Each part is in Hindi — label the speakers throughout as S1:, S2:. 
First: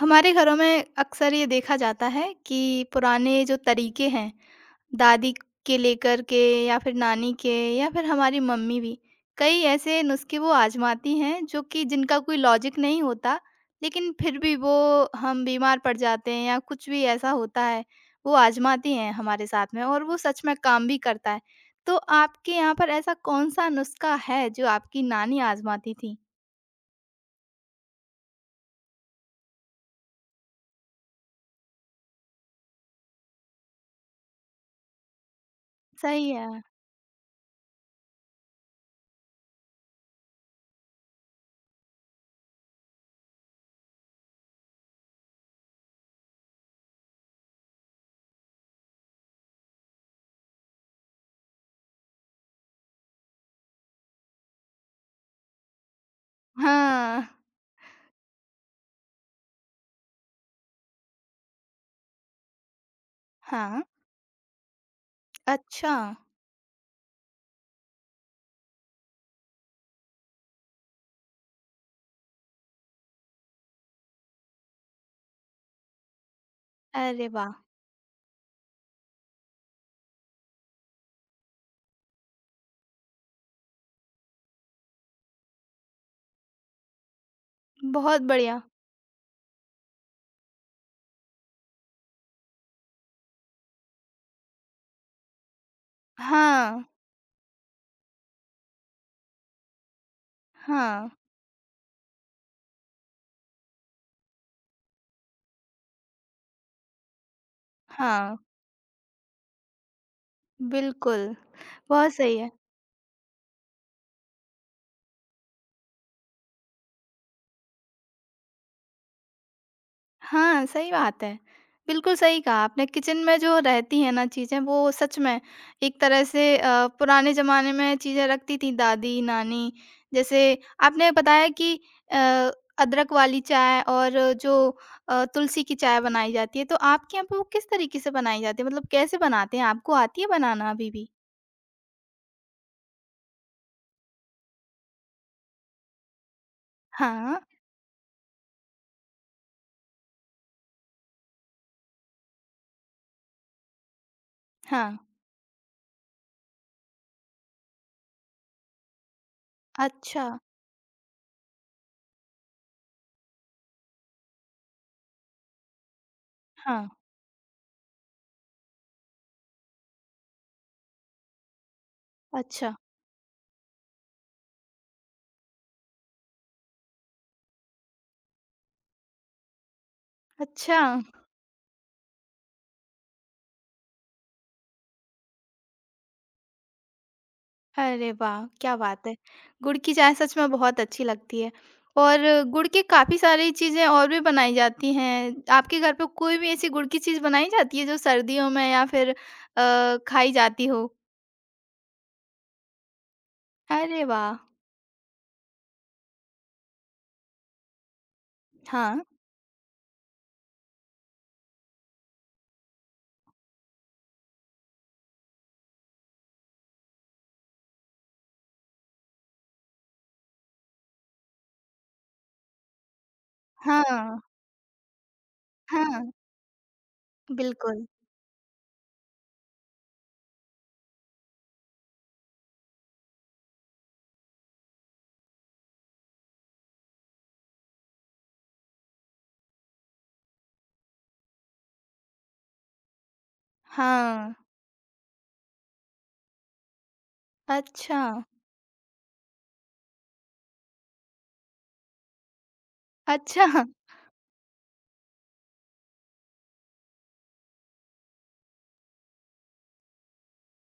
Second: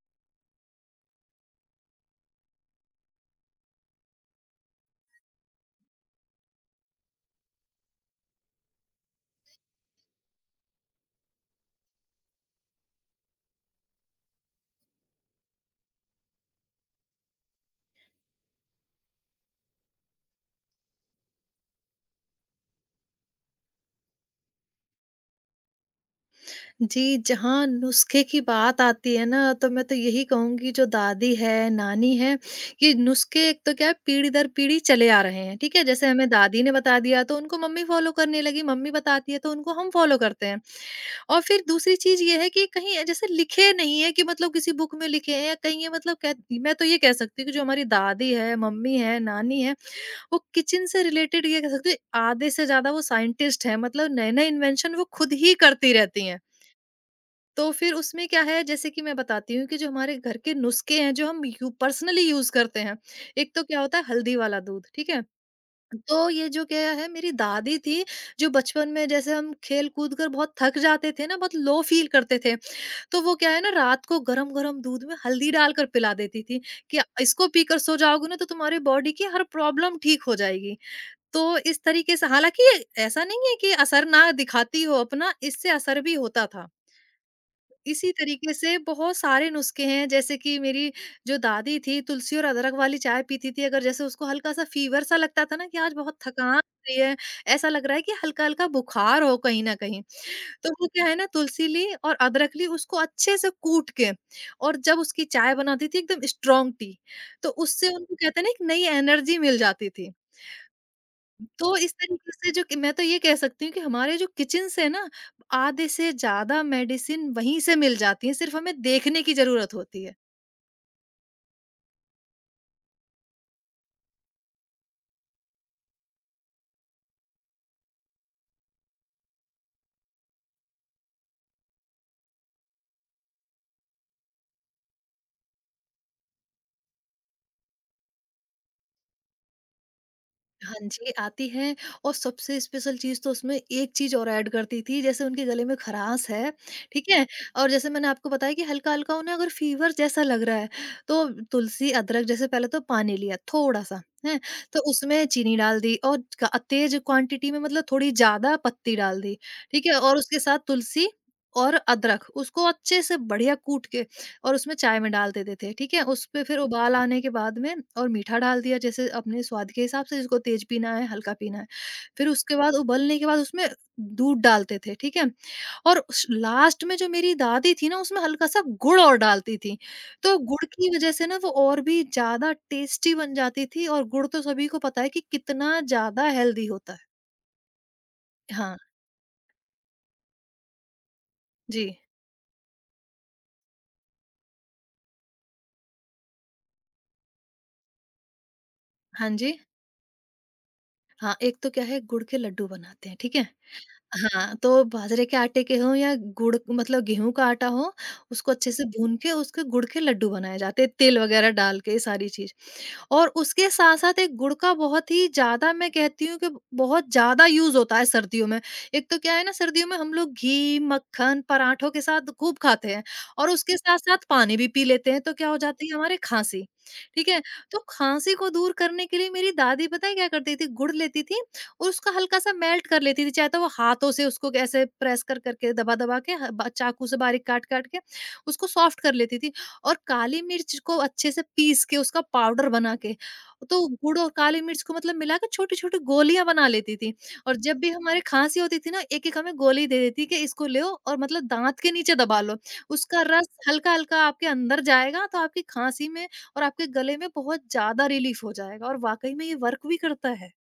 S1: हमारे घरों में अक्सर ये देखा जाता है कि पुराने जो तरीके हैं दादी के लेकर के या फिर नानी के या फिर हमारी मम्मी भी कई ऐसे नुस्खे वो आजमाती हैं जो कि जिनका कोई लॉजिक नहीं होता। लेकिन फिर भी वो हम बीमार पड़ जाते हैं या कुछ भी ऐसा होता है वो आजमाती हैं हमारे साथ में और वो सच में काम भी करता है। तो आपके यहाँ पर ऐसा कौन सा नुस्खा है जो आपकी नानी आजमाती थी?
S2: जी, जहाँ नुस्खे की बात आती है ना, तो मैं तो यही कहूँगी जो दादी है, नानी है, ये नुस्खे एक तो क्या है, पीढ़ी दर पीढ़ी चले आ रहे हैं, ठीक है? जैसे
S1: सही
S2: हमें
S1: है।
S2: दादी ने बता दिया तो उनको मम्मी फ़ॉलो करने लगी, मम्मी बताती है तो उनको हम फ़ॉलो करते हैं। और फिर दूसरी चीज़ ये है कि कहीं जैसे लिखे नहीं है कि मतलब किसी बुक में लिखे हैं, या कहीं ये मतलब कह मैं तो ये कह सकती हूँ कि जो हमारी दादी है, मम्मी है, नानी है, वो किचन से रिलेटेड, ये कह सकती हूँ आधे से ज़्यादा वो साइंटिस्ट हैं, मतलब नए-नए इन्वेंशन वो खुद ही करती रहती हैं।
S1: हाँ,
S2: तो फिर उसमें क्या है, जैसे कि मैं बताती हूँ कि जो हमारे घर के नुस्खे हैं जो हम यू पर्सनली यूज करते हैं। एक तो क्या
S1: हाँ,
S2: होता है हल्दी वाला दूध, ठीक है?
S1: अच्छा।
S2: तो ये जो क्या है, मेरी दादी थी, जो बचपन में जैसे हम खेल-कूद कर बहुत थक जाते थे ना, बहुत लो फील करते थे, तो वो क्या है ना, रात को गरम-गरम दूध में हल्दी डालकर पिला देती थी कि
S1: अरे
S2: इसको
S1: वाह!
S2: पीकर सो जाओगे ना तो तुम्हारी बॉडी की हर प्रॉब्लम ठीक हो जाएगी। तो इस तरीके से, हालाँकि ये ऐसा नहीं है कि असर ना दिखाती हो अपना, इससे असर भी होता था। इसी
S1: बहुत
S2: तरीके
S1: बढ़िया।
S2: से बहुत सारे नुस्खे हैं, जैसे कि मेरी जो दादी थी तुलसी और अदरक वाली चाय पीती थी, अगर जैसे उसको हल्का सा फीवर सा लगता था ना, कि आज बहुत थकान हो
S1: हाँ,
S2: रही है, ऐसा लग रहा है कि हल्का हल्का बुखार हो कहीं ना कहीं, तो वो क्या
S1: हाँ,
S2: है ना, तुलसी ली और अदरक ली, उसको अच्छे से कूट के, और जब उसकी चाय बनाती थी एकदम स्ट्रांग टी, तो उससे उनको
S1: हाँ,
S2: कहते हैं ना, एक नई एनर्जी मिल जाती थी।
S1: बिल्कुल,
S2: तो इस
S1: बहुत
S2: तरीके
S1: सही
S2: से
S1: है।
S2: जो कि मैं तो ये कह सकती हूँ कि हमारे जो किचन्स है ना, आधे से ज्यादा मेडिसिन वहीं से मिल जाती है, सिर्फ हमें देखने की जरूरत होती है।
S1: हाँ, सही बात है। बिल्कुल सही कहा आपने, किचन में जो रहती हैं ना चीज़ें वो सच में एक तरह से पुराने ज़माने में चीज़ें रखती थीं दादी, नानी। जैसे आपने बताया कि अ, अदरक वाली चाय और जो तुलसी की चाय बनाई जाती है, तो आपके यहाँ पे वो किस तरीके से बनाई जाती है? मतलब कैसे बनाते हैं? आपको आती है बनाना
S2: हाँ
S1: अभी भी?
S2: जी, आती है। और सबसे स्पेशल चीज़ तो उसमें एक चीज़ और ऐड करती थी, जैसे उनके गले में खराश है, ठीक है?
S1: हाँ,
S2: और जैसे मैंने आपको बताया कि हल्का-हल्का उन्हें अगर फ़ीवर जैसा लग रहा है, तो तुलसी, अदरक, जैसे पहले तो पानी लिया थोड़ा-सा, हैं? तो
S1: हाँ,
S2: उसमें चीनी डाल दी, और क तेज़ क्वांटिटी में मतलब थोड़ी ज़्यादा पत्ती डाल दी, ठीक है? और
S1: अच्छा।
S2: उसके साथ तुलसी और अदरक, उसको अच्छे से बढ़िया कूट के और उसमें चाय में डाल देते थे, ठीक है? उसपे फिर
S1: हाँ,
S2: उबाल आने के बाद में और मीठा डाल दिया, जैसे अपने स्वाद के हिसाब से, जिसको तेज़ पीना है, हल्का पीना है। फिर उसके
S1: अच्छा,
S2: बाद उबलने के बाद उसमें दूध डालते थे, ठीक है? और श लास्ट में जो मेरी दादी थी ना, उसमें हल्का-सा गुड़ और डालती थी। तो गुड़
S1: अच्छा।
S2: की वज़ह से ना वो और भी ज़्यादा टेस्टी बन जाती थी, और गुड़ तो सभी को पता है कि कितना ज़्यादा हेल्दी होता है।
S1: अरे वाह! क्या
S2: हाँ,
S1: बात है। गुड़ की चाय सच में बहुत अच्छी लगती है
S2: जी।
S1: और गुड़ के काफ़ी सारी चीज़ें और भी बनाई जाती हैं। आपके घर पे कोई भी ऐसी गुड़ की चीज़ बनाई जाती है जो सर्दियों में या फिर
S2: हाँ जी।
S1: खाई जाती हो?
S2: हाँ, एक तो क्या है, गुड़ के लड्डू बनाते हैं, ठीक है?
S1: अरे वाह!
S2: हाँ, तो बाजरे के आटे के हों या गुड़ मतलब गेहूँ का आटा हो, उसको अच्छे से
S1: हाँ,
S2: भून के उसके गुड़ के लड्डू बनाए जाते हैं, तेल वगैरह डाल के ये सारी चीज़। और उसके साथ-साथ एक गुड़ का बहुत ही ज़्यादा, मैं कहती हूँ कि बहुत ज़्यादा यूज़ होता है सर्दियों में। एक तो क्या है ना, सर्दियों में हम लोग घी, मक्खन, पराठों के साथ खूब खाते हैं और उसके
S1: हाँ,
S2: साथ-साथ पानी भी पी लेते हैं, तो क्या हो जाती है
S1: हाँ,
S2: हमारे खाँसी, ठीक है? तो
S1: बिल्कुल।
S2: खाँसी को दूर करने के लिए मेरी दादी पता है क्या करती थी? गुड़ लेती थी और उसका हल्का-सा मेल्ट कर लेती थी, चाहे तो वो हाथों से उसको ऐसे प्रेस कर-कर के, दबा-दबा के, ह ब चाकू से बारीक काट-काट के उसको सॉफ्ट कर लेती थी। और काली मिर्च को अच्छे से पीस के उसका पाउडर बना के, तो गुड़ और
S1: हाँ,
S2: काली मिर्च को मतलब मिला के छोटी-छोटी गोलियाँ बना लेती थी। और जब भी
S1: अच्छा,
S2: हमारे खाँसी होती थी ना, एक-एक हमें गोली दे देती कि इसको लो और मतलब दाँत के नीचे दबा लो। उसका
S1: अच्छा।
S2: रस हल्का-हल्का आपके अंदर जाएगा, तो आपकी खाँसी में और आपके गले में बहुत ज़्यादा रिलीफ़ हो जाएगा, और वाक़ई में ये वर्क भी करता है।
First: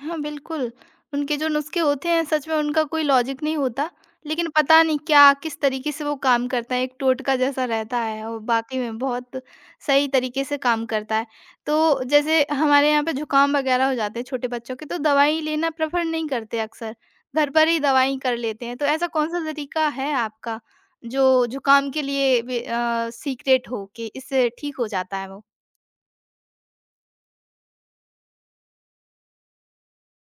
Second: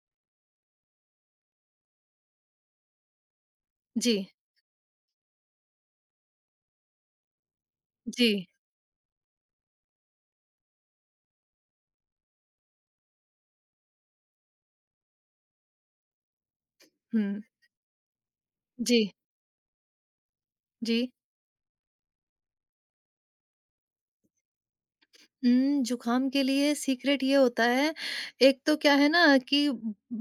S1: हाँ, बिल्कुल। उनके जो नुस्खे होते हैं सच में उनका कोई लॉजिक नहीं होता।
S2: जी,
S1: लेकिन पता नहीं क्या किस तरीके से वो काम करता है, एक टोटका जैसा रहता है
S2: जी।
S1: और वाक़ई में बहुत सही तरीके से काम करता है। तो जैसे हमारे यहाँ पे ज़ुकाम वग़ैरह हो जाते हैं छोटे बच्चों के तो दवाई लेना प्रेफ़र नहीं करते अक्सर,
S2: हुँ।
S1: घर पर ही दवाई कर लेते हैं। तो
S2: जी,
S1: ऐसा कौन-सा तरीका है आपका
S2: जी।
S1: जो ज़ुकाम के लिए वे सीक्रेट हो कि इससे ठीक हो जाता है वो?
S2: ज़ुकाम के लिए सीक्रेट ये होता है, एक तो क्या है ना कि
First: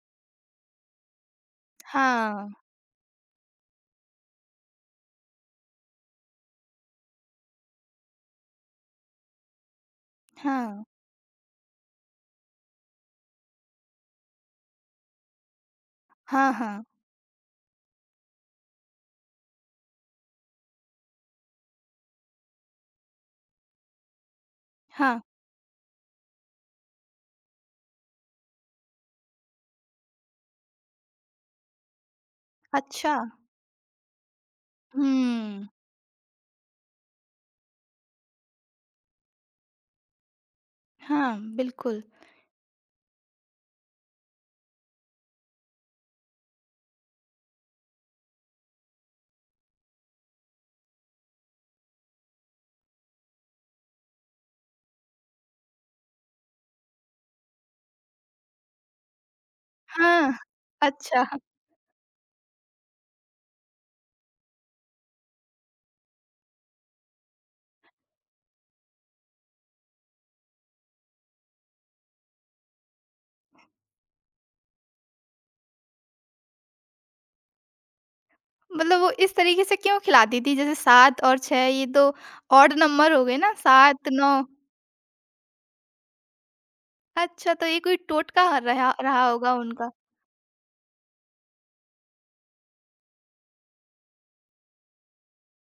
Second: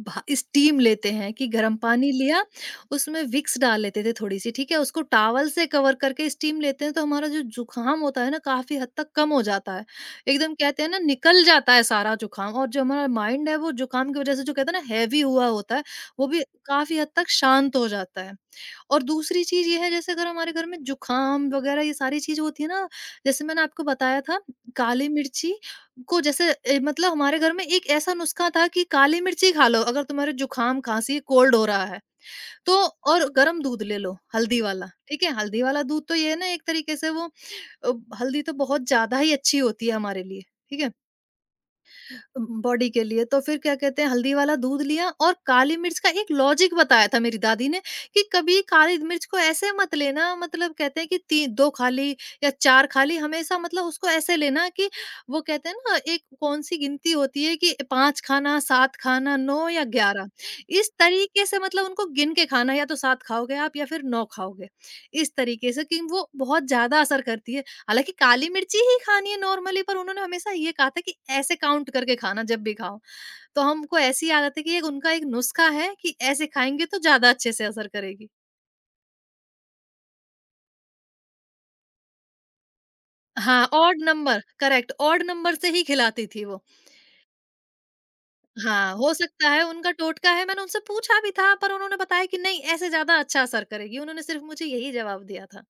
S2: भा स्टीम लेते हैं, कि गरम पानी लिया,
S1: हाँ।
S2: उसमें विक्स डाल लेते थे थोड़ी-सी, ठीक है? उसको टॉवल से कवर करके स्टीम लेते हैं, तो हमारा जो ज़ुकाम होता है ना, काफ़ी हद तक कम हो जाता है। एकदम
S1: हाँ।
S2: कहते हैं ना, निकल जाता है सारा ज़ुकाम, और जो हमारा माइंड है, वो ज़ुकाम की वजह से जो कहते हैं ना हैवी हुआ होता है, वो भी
S1: हाँ, हाँ।
S2: काफ़ी हद तक शांत हो जाता है। और दूसरी चीज़ ये है, जैसे अगर हमारे घर में ज़ुकाम वगैरह ये सारी चीज़ होती है ना, जैसे मैंने आपको बताया था काली
S1: हाँ।
S2: मिर्ची को, जैसे मतलब हमारे घर में एक ऐसा नुस्खा था कि काली मिर्ची खा लो, अगर तुम्हारे जुकाम, खांसी, कोल्ड हो रहा है, तो
S1: अच्छा।
S2: और गर्म दूध ले लो हल्दी वाला, ठीक है, हल्दी
S1: हुँ।
S2: वाला दूध। तो ये है ना, एक तरीके से वो अ, हल्दी तो बहुत ज्यादा ही अच्छी होती है हमारे लिए, ठीक है,
S1: हाँ, बिल्कुल।
S2: बॉडी के लिए। तो फिर क्या कहते हैं, हल्दी वाला दूध लिया और काली मिर्च का एक लॉजिक बताया था मेरी दादी ने, कि कभी काली मिर्च को ऐसे मत लेना, मतलब कहते हैं कि तीन दो खा ली, या चार खा ली, हमेशा मतलब उसको ऐसे लेना कि वो कहते हैं ना, एक कौन सी गिनती होती है कि पांच खाना, सात खाना, नौ या 11,
S1: हाँ,
S2: इस
S1: अच्छा,
S2: तरीके से, मतलब उनको गिन के खाना, या तो सात खाओगे आप या फिर नौ खाओगे, इस तरीके से कि वो बहुत ज्यादा असर करती है। हालाँकि काली मिर्ची ही खानी है नॉर्मली, पर उन्होंने हमेशा ये कहा था कि ऐसे काउंट करके खाना जब भी खाओ। तो हमको ऐसी आदत है कि एक उनका एक नुस्खा है कि ऐसे खाएँगे तो ज़्यादा अच्छे से असर करेगी।
S1: मतलब वो इस तरीके से क्यों खिलाती थी? जैसे 7 और 6 ये तो ऑड नंबर हो गए ना,
S2: हाँ, odd
S1: 7, 9।
S2: Number, correct, odd number से ही खिलाती थी वो।
S1: अच्छा, तो ये कोई टोटका रहा
S2: हाँ, हो
S1: रहा
S2: सकता
S1: होगा
S2: है
S1: उनका।
S2: उनका टोटका है, मैंने उनसे पूछा भी था पर उन्होंने बताया कि नहीं, ऐसे ज़्यादा अच्छा असर करेगी। उन्होंने सिर्फ़ मुझे यही जवाब दिया था।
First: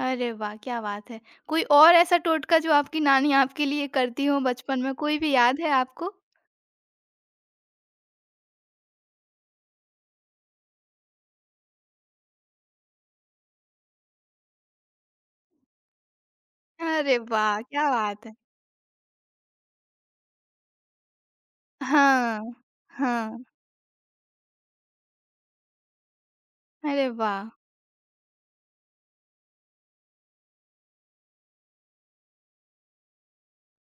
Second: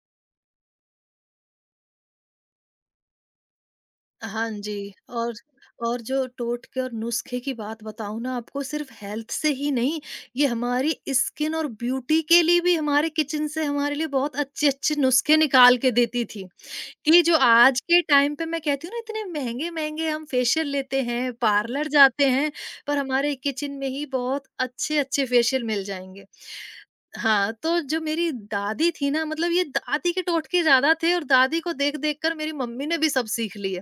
S1: अरे वाह! क्या बात है। कोई और ऐसा टोटका जो आपकी नानी आपके लिए करती हो
S2: हाँ
S1: बचपन
S2: जी,
S1: में कोई भी
S2: और
S1: याद है
S2: और
S1: आपको?
S2: जो टोटके और नुस्खे की बात बताऊँ ना आपको, सिर्फ़ हेल्थ से ही नहीं, ये हमारी स्किन और ब्यूटी के लिए भी हमारे किचन से हमारे लिए बहुत अच्छे-अच्छे नुस्खे निकाल के देती थी।
S1: अरे
S2: कि जो
S1: वाह!
S2: आज
S1: क्या
S2: के
S1: बात है।
S2: टाइम पे, मैं कहती हूँ ना, इतने महँगे-महँगे हम फेशियल लेते हैं, पार्लर जाते हैं,
S1: हाँ,
S2: पर हमारे
S1: हाँ।
S2: किचन में ही बहुत अच्छे-अच्छे फेशियल मिल जाएँगे।
S1: अरे वाह!
S2: हाँ, तो जो मेरी दादी थी ना, मतलब ये दादी के टोटके ज़्यादा थे, और दादी को देख-देख कर मेरी मम्मी ने भी सब सीख लिए,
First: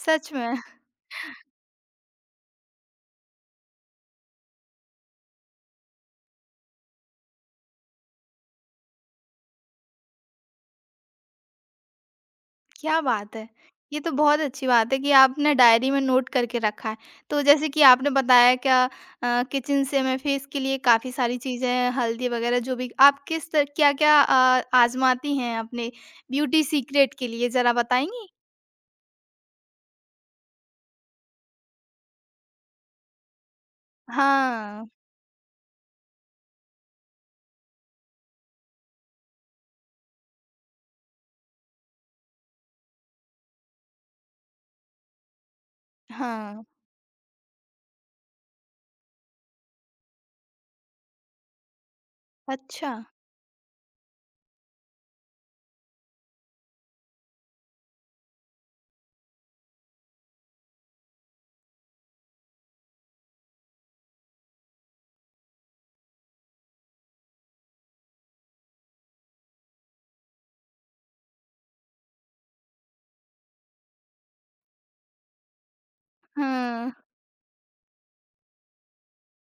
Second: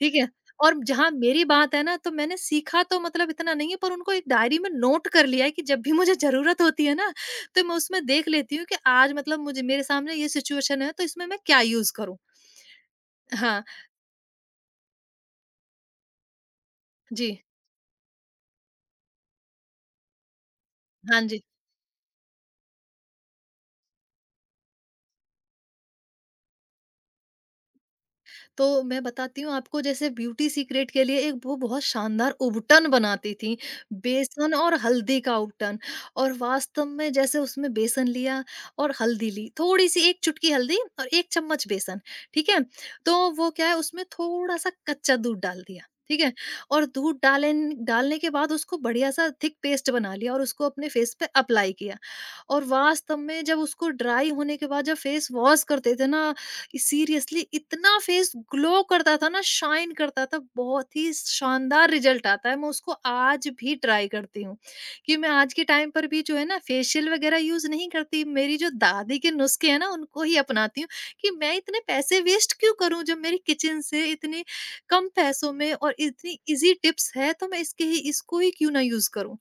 S2: ठीक है?
S1: सच में।
S2: और जहाँ मेरी बात है ना, तो मैंने सीखा तो मतलब इतना नहीं है, पर उनको एक डायरी में नोट कर लिया है कि जब भी मुझे ज़रूरत होती है ना, तो मैं उसमें देख लेती हूँ कि आज मतलब मुझे मेरे सामने ये सिचुएशन है, तो इसमें मैं क्या यूज़ करूँ?
S1: क्या बात है!
S2: हाँ,
S1: ये तो बहुत अच्छी बात है कि आपने डायरी में नोट करके रखा है।
S2: जी।
S1: तो जैसे कि आपने बताया, क्या किचन से मैं फेस के लिए काफ़ी
S2: हाँ
S1: सारी
S2: जी,
S1: चीज़ें, हल्दी वगैरह जो भी आप किस त क्या-क्या आज़माती हैं अपने ब्यूटी सीक्रेट के लिए ज़रा बताएँगी?
S2: तो मैं बताती हूँ आपको, जैसे ब्यूटी सीक्रेट के लिए एक वो बहुत शानदार उबटन बनाती थीं, बेसन और
S1: हाँ,
S2: हल्दी का उबटन। और वास्तव में जैसे उसमें बेसन लिया और हल्दी ली, थोड़ी-सी 1 चुटकी हल्दी और 1 चम्मच बेसन, ठीक है? तो वो क्या है, उसमें थोड़ा-सा कच्चा दूध डाल दिया, ठीक है?
S1: हाँ।
S2: और दूध डालेन डालने के बाद उसको बढ़िया-सा थिक पेस्ट बना लिया और उसको अपने फेस पे अप्लाई किया। और
S1: अच्छा,
S2: वास्तव में, जब उसको ड्राई होने के बाद जब फेस वॉश करते थे ना, सीरियसली इतना फेस ग्लो करता था ना, शाइन करता था, बहुत ही शानदार रिजल्ट आता है। मैं उसको आज भी ट्राई करती हूँ, कि मैं आज के टाइम पर भी जो है ना, फेशियल वगैरह यूज नहीं करती, मेरी जो दादी के नुस्खे हैं ना उनको ही अपनाती हूँ। कि मैं इतने पैसे वेस्ट क्यों करूँ, जब मेरी किचन से इतने कम पैसों में और इतनी इजी
S1: हाँ।
S2: टिप्स है, तो मैं इसके ही इसको ही क्यों ना यूज करूँ?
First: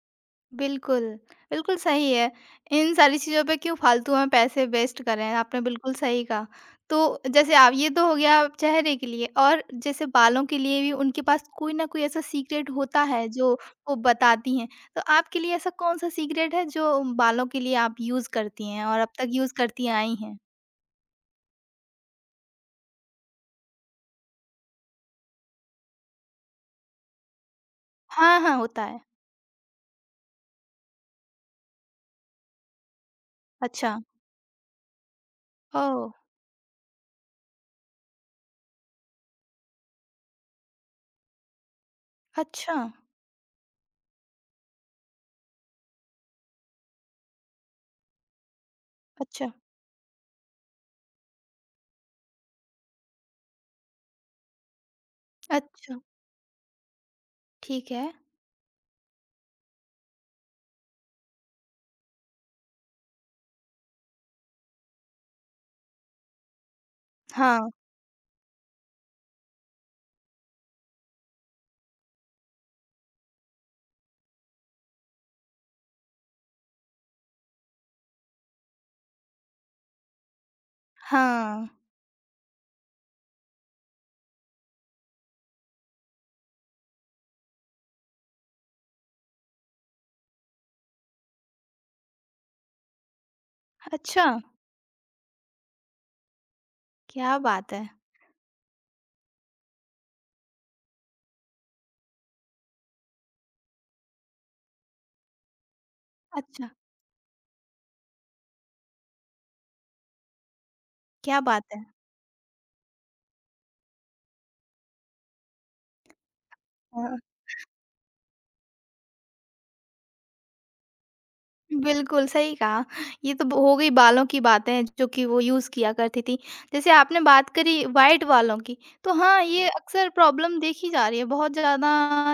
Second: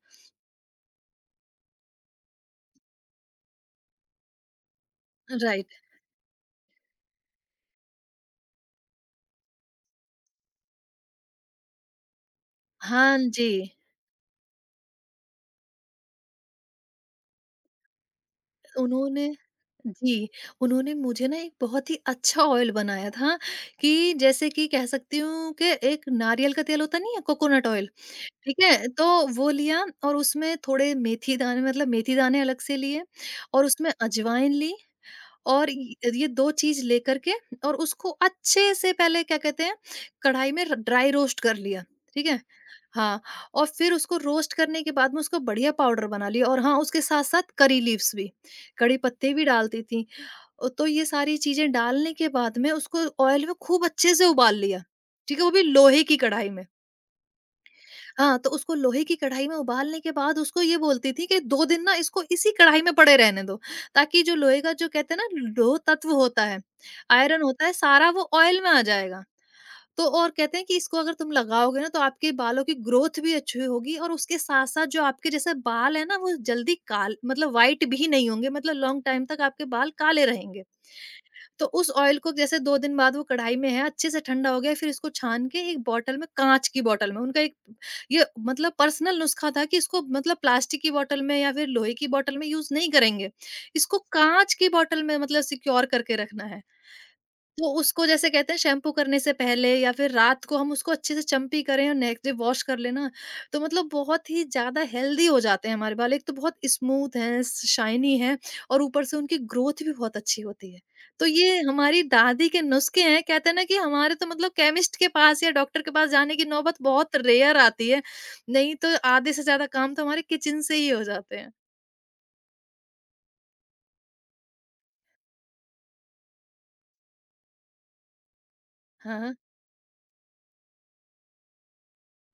S1: बिल्कुल, बिल्कुल सही है। इन सारी चीज़ों पे क्यों फ़ालतू में पैसे वेस्ट करें, आपने
S2: राइट।
S1: बिल्कुल सही कहा। तो जैसे आप, ये तो हो गया चेहरे के लिए, और जैसे बालों के लिए भी उनके पास कोई न कोई ऐसा सीक्रेट होता
S2: हाँ
S1: है
S2: जी।
S1: जो वो बताती हैं। तो आपके लिए ऐसा कौन-सा सीक्रेट है जो बालों के लिए आप यूज़ करती हैं और अब तक
S2: उन्होंने
S1: यूज़ करती आई
S2: जी,
S1: हैं?
S2: उन्होंने मुझे ना एक बहुत ही अच्छा ऑयल बनाया था, कि जैसे कि कह सकती हूँ कि एक नारियल का तेल होता नहीं है, कोकोनट ऑयल,
S1: हाँ, हाँ,
S2: ठीक
S1: होता
S2: है?
S1: है।
S2: तो वो लिया, और उसमें थोड़े मेथी दाने, मतलब मेथी दाने अलग से लिए, और उसमें
S1: अच्छा।
S2: अजवाइन ली, और
S1: ओह!
S2: ये 2 चीज़ लेकर के, और उसको अच्छे से पहले क्या कहते हैं, कढ़ाई में र ड्राई रोस्ट कर लिया, ठीक है?
S1: अच्छा,
S2: हाँ, और फिर उसको रोस्ट करने के बाद में उसको बढ़िया पाउडर बना लिया। और हाँ, उसके साथ-साथ करी लीव्स भी, कड़ी पत्ते भी
S1: अच्छा,
S2: डालती थी। तो ये सारी चीज़ें डालने के बाद में उसको ऑयल में खूब अच्छे से उबाल लिया, ठीक है? वो भी
S1: अच्छा।
S2: लोहे की कढ़ाई में।
S1: ठीक है।
S2: हाँ, तो उसको लोहे की कढ़ाई में उबालने के बाद उसको ये बोलती थी कि 2 दिन ना इसको इसी कढ़ाई में पड़े रहने दो, ताकि जो लोहे का जो कहते हैं ना लोह तत्व होता है, आयरन
S1: हाँ,
S2: होता है सारा वो ऑयल में आ जाएगा। तो और कहते हैं कि इसको अगर तुम लगाओगे ना तो आपके बालों की ग्रोथ भी अच्छी होगी, और उसके साथ-साथ जो आपके जैसे बाल है ना वो जल्दी काल मतलब व्हाइट भी नहीं होंगे, मतलब लॉन्ग टाइम तक आपके बाल काले रहेंगे। तो
S1: हाँ।
S2: उस ऑयल को जैसे 2 दिन बाद वो कढ़ाई में है, अच्छे से ठंडा हो गया, फिर इसको छान के एक बॉटल में काँच की बॉटल में उनका एक ये मतलब पर्सनल नुस्खा था कि इसको मतलब प्लास्टिक की बॉटल में या फिर लोहे की बॉटल में यूज़ नहीं करेंगे। इसको
S1: अच्छा,
S2: काँच की बॉटल में मतलब सिक्योर करके रखना है।
S1: क्या
S2: तो
S1: बात है!
S2: उसको जैसे कहते हैं शैम्पू करने से पहले या फिर रात को हम उसको अच्छे से चंपी करें और नेक्स्ट डे वॉश कर लेना, तो मतलब बहुत ही ज्यादा हेल्दी हो जाते हैं हमारे बाल। एक तो बहुत
S1: अच्छा।
S2: स्मूथ हैं, शाइनी हैं और ऊपर से उनकी ग्रोथ भी बहुत अच्छी होती है। तो
S1: क्या
S2: ये
S1: बात है!
S2: हमारी दादी के नुस्खे हैं। कहते हैं ना कि हमारे तो मतलब केमिस्ट के पास या डॉक्टर के पास जाने की नौबत बहुत
S1: हाँ,
S2: रेयर आती है, नहीं तो आधे से ज्यादा काम तो हमारे किचन से ही हो जाते हैं।
S1: बिल्कुल सही कहा। ये तो ब हो गई बालों की बातें जो कि वो यूज़ किया करती थी। जैसे आपने बात करी व्हाइट बालों की, तो
S2: हाँ।
S1: हाँ, ये अक्सर प्रॉब्लम देखी जा रही है। बहुत ज़्यादा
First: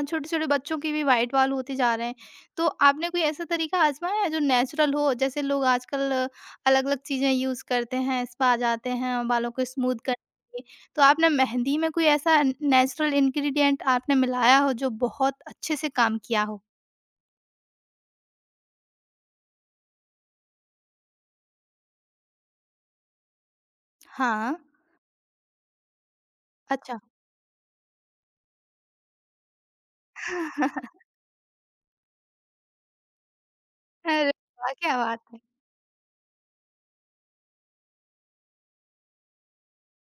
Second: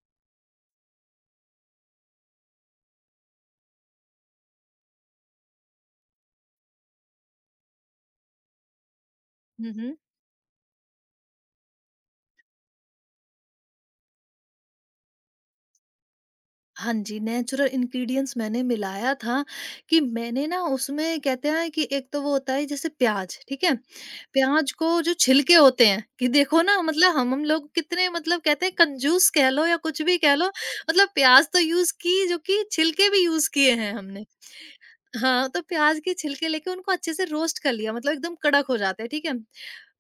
S1: छोटे-छोटे बच्चों के भी व्हाइट बाल होते जा रहे हैं। तो आपने कोई ऐसा तरीका आज़माया है जो नेचुरल हो? जैसे लोग आजकल अलग-अलग चीज़ें यूज़ करते हैं, स्पा जाते हैं बालों को स्मूथ
S2: हम्म।
S1: करने के लिए। तो आपने मेहंदी में कोई ऐसा नेचुरल इंग्रीडिएंट आपने मिलाया हो जो बहुत अच्छे से काम किया हो?
S2: हाँ जी, नेचुरल इंग्रीडिएंट्स मैंने मिलाया था कि मैंने ना उसमें कहते हैं कि एक तो वो होता है जैसे प्याज़, ठीक है?
S1: हाँ।
S2: प्याज़ को जो छिलके होते हैं कि देखो ना,
S1: अच्छा।
S2: मतलब हम लोग कितने मतलब कहते हैं कंजूस कह लो या कुछ भी कह लो, मतलब प्याज़ तो यूज़ की, जो कि छिलके भी यूज़ किए हैं हमने।
S1: अरे वाह! क्या बात है।
S2: हाँ, तो प्याज़ के छिलके लेके उनको अच्छे से रोस्ट कर लिया, मतलब एकदम कड़क हो जाते हैं, ठीक है?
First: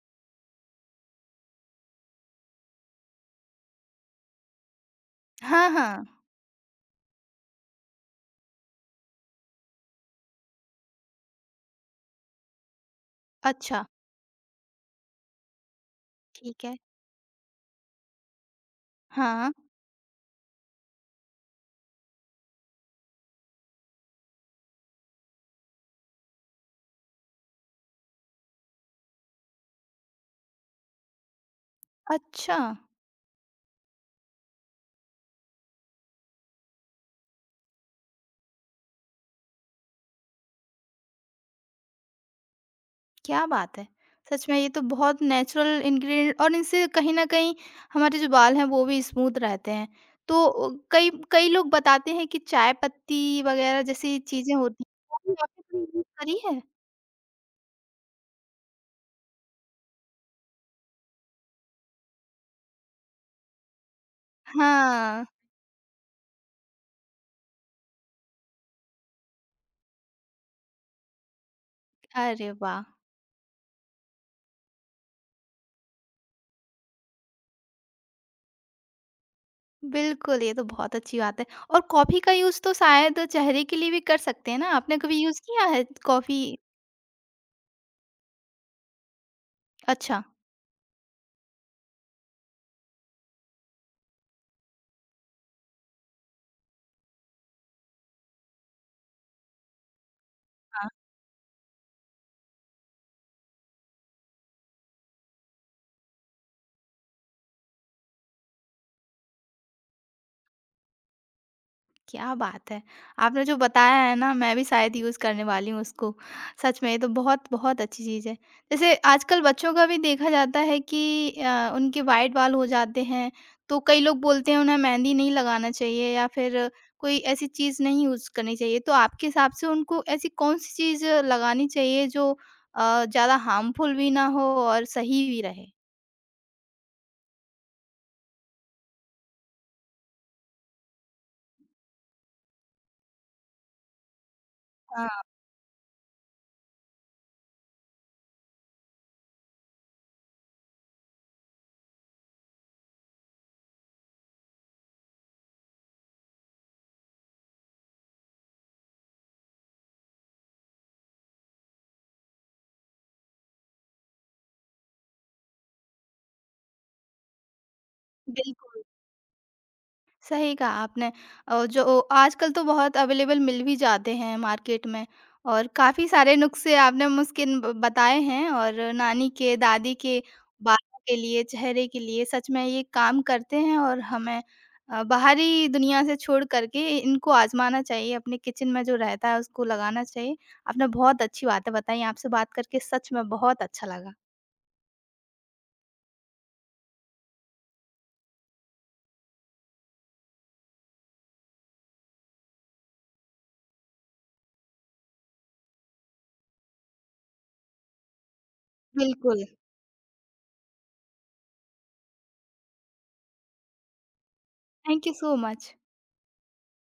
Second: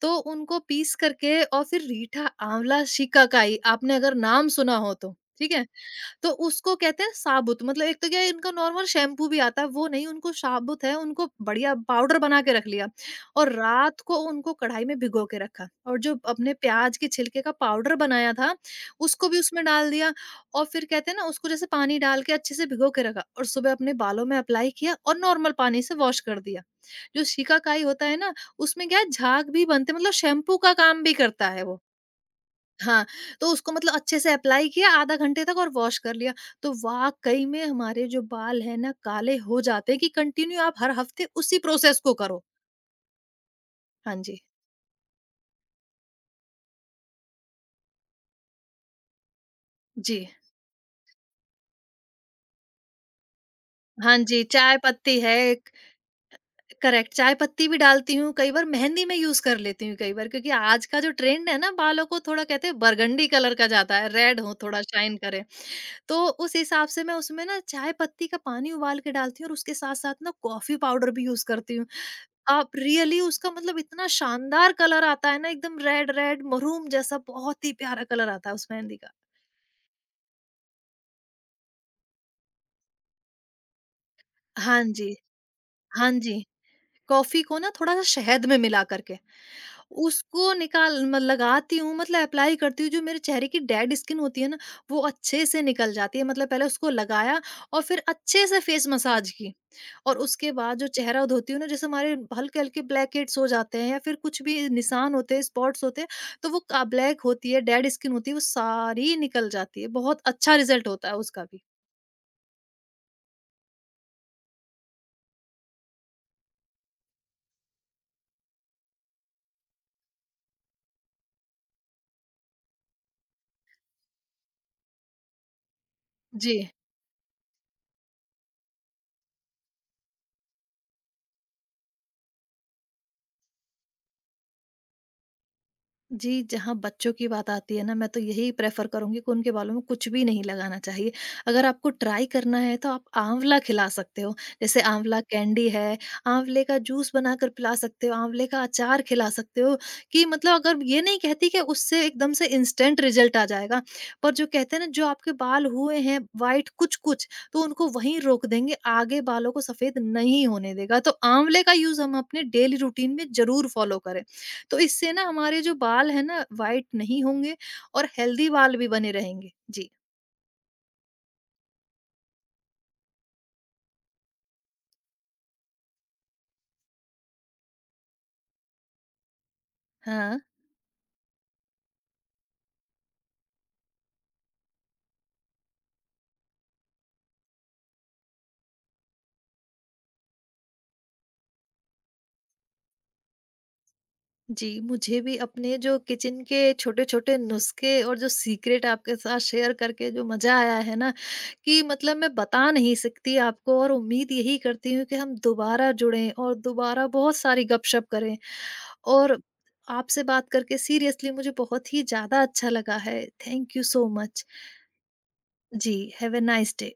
S2: तो उनको पीस करके और फिर रीठा, आँवला, शिकाकाई आपने अगर नाम सुना हो तो, ठीक है?
S1: हाँ, हाँ।
S2: तो उसको कहते हैं साबुत, मतलब एक तो क्या है इनका नॉर्मल शैम्पू भी आता है, वो नहीं, उनको साबुत है, उनको बढ़िया पाउडर बना के रख लिया और
S1: अच्छा।
S2: रात को उनको कढ़ाई में भिगो के रखा, और जो अपने
S1: ठीक है।
S2: प्याज के छिलके का पाउडर बनाया था उसको भी
S1: हाँ।
S2: उसमें डाल दिया। और फिर कहते हैं ना उसको जैसे पानी डाल के अच्छे से भिगो के रखा और सुबह अपने बालों में अप्लाई किया और नॉर्मल पानी से वॉश कर दिया। जो शिकाकाई होता है ना उसमें क्या है झाग भी बनते, मतलब शैम्पू का काम भी करता है वो।
S1: अच्छा,
S2: हाँ, तो उसको मतलब अच्छे से अप्लाई किया आधा घंटे तक और वॉश कर लिया। तो वाक़ई में हमारे जो बाल हैं ना काले हो जाते हैं, कि कंटिन्यू आप हर हफ़्ते उसी प्रोसेस को करो।
S1: क्या बात है!
S2: हाँ जी।
S1: सच में ये तो बहुत नेचुरल इंग्रीडिएंट और इनसे कहीं न कहीं हमारे जो बाल हैं वो भी स्मूथ रहते हैं।
S2: जी।
S1: तो कई कई लोग बताते हैं कि चाय पत्ती वग़ैरह जैसी
S2: हाँ जी,
S1: चीज़ें
S2: चाय
S1: होती हैं, वो
S2: पत्ती
S1: भी
S2: है।
S1: आपने कभी यूज़ करी है?
S2: करेक्ट, चाय पत्ती भी डालती हूँ, कई बार मेहंदी में यूज़ कर लेती हूँ कई बार, क्योंकि आज का जो ट्रेंड है ना बालों को थोड़ा कहते हैं बरगंडी कलर का जाता है, रेड हो, थोड़ा शाइन
S1: हाँ।
S2: करे। तो उस हिसाब से मैं उसमें ना चाय पत्ती का पानी उबाल के डालती हूँ और उसके साथ-साथ ना कॉफ़ी पाउडर भी यूज़ करती हूँ।
S1: अरे
S2: आप
S1: वाह!
S2: रियली उसका मतलब इतना शानदार कलर आता है ना, एकदम रेड रेड महरूम जैसा बहुत ही प्यारा कलर आता है उस मेहंदी का।
S1: बिल्कुल, ये तो बहुत अच्छी बात है। और कॉफ़ी का यूज़ तो शायद चेहरे के लिए भी कर सकते हैं ना,
S2: हाँ
S1: आपने
S2: जी,
S1: कभी यूज़ किया है
S2: हाँ जी।
S1: कॉफ़ी?
S2: कॉफ़ी को ना थोड़ा-सा शहद में मिला करके
S1: अच्छा।
S2: उसको निकाल म लगाती हूँ, मतलब अप्लाई करती हूँ, जो मेरे चेहरे की डेड स्किन होती है ना, वो अच्छे से निकल जाती है। मतलब पहले उसको लगाया और फिर अच्छे से फेस मसाज की और उसके बाद जो
S1: हाँ,
S2: चेहरा धोती हूँ ना, जैसे हमारे हल्के-हल्के ब्लैक हेड्स हो जाते हैं या फिर कुछ भी निशान होते हैं, स्पॉट्स होते हैं, तो वो का ब्लैक होती है, डेड स्किन होती है, वो सारी निकल जाती है। बहुत अच्छा रिज़ल्ट होता है उसका भी।
S1: क्या बात है! आपने जो बताया है ना मैं भी शायद यूज़ करने वाली हूँ उसको। सच में ये तो बहुत-बहुत अच्छी चीज़ है। जैसे आजकल बच्चों का भी देखा जाता है कि उनके व्हाइट बाल हो जाते हैं, तो कई लोग बोलते हैं उन्हें मेहंदी नहीं लगाना चाहिए या
S2: जी।
S1: फिर कोई ऐसी चीज़ नहीं यूज़ करनी चाहिए। तो आपके हिसाब से उनको ऐसी कौन-सी चीज़ लगानी चाहिए जो ज़्यादा हार्मफुल भी ना हो और सही भी रहे?
S2: जी, जहाँ बच्चों की बात आती है ना, मैं तो यही प्रेफ़र करूँगी कि उनके बालों में कुछ भी नहीं लगाना चाहिए। अगर आपको ट्राई करना है तो आप आँवला खिला सकते हो। जैसे आँवला
S1: हाँ।
S2: कैंडी है, आँवले का जूस बनाकर पिला सकते हो, आँवले का अचार खिला सकते हो कि मतलब अगर, ये नहीं कहती कि उससे एकदम से इंस्टेंट रिज़ल्ट आ जाएगा। पर जो कहते हैं ना, जो आपके बाल हुए हैं व्हाइट कुछ-कुछ, तो उनको वहीं रोक देंगे, आगे बालों को सफ़ेद नहीं होने देगा। तो आँवले का यूज़ हम अपने डेली रूटीन में ज़रूर फ़ॉलो करें। तो इससे ना हमारे जो बाल है ना वाइट नहीं होंगे और हेल्दी बाल
S1: बिल्कुल।
S2: भी बने रहेंगे। जी।
S1: सही कहा आपने। जो आजकल तो बहुत अवेलेबल मिल भी जाते हैं मार्केट में और काफ़ी सारे नुस्खे आपने मुस्किन ब बताए हैं, और नानी के, दादी के,
S2: हाँ।
S1: बालों के लिए, चेहरे के लिए सच में ये काम करते हैं, और हमें बाहरी दुनिया से छोड़ कर के इनको आज़माना चाहिए, अपने किचन में जो रहता है उसको लगाना चाहिए। आपने बहुत अच्छी बातें बताई, आपसे बात करके सच में बहुत अच्छा लगा।
S2: जी, मुझे भी अपने जो किचन के छोटे-छोटे नुस्खे और जो सीक्रेट आपके साथ शेयर करके जो मज़ा आया है ना, कि मतलब मैं बता नहीं सकती आपको, और उम्मीद यही करती हूँ कि हम दोबारा जुड़ें और दोबारा बहुत सारी गपशप करें। और
S1: बिल्कुल।
S2: आपसे बात करके सीरियसली मुझे बहुत ही ज़्यादा अच्छा लगा है। Thank you so much.
S1: Thank you so much.
S2: जी, हैव अ नाइस डे।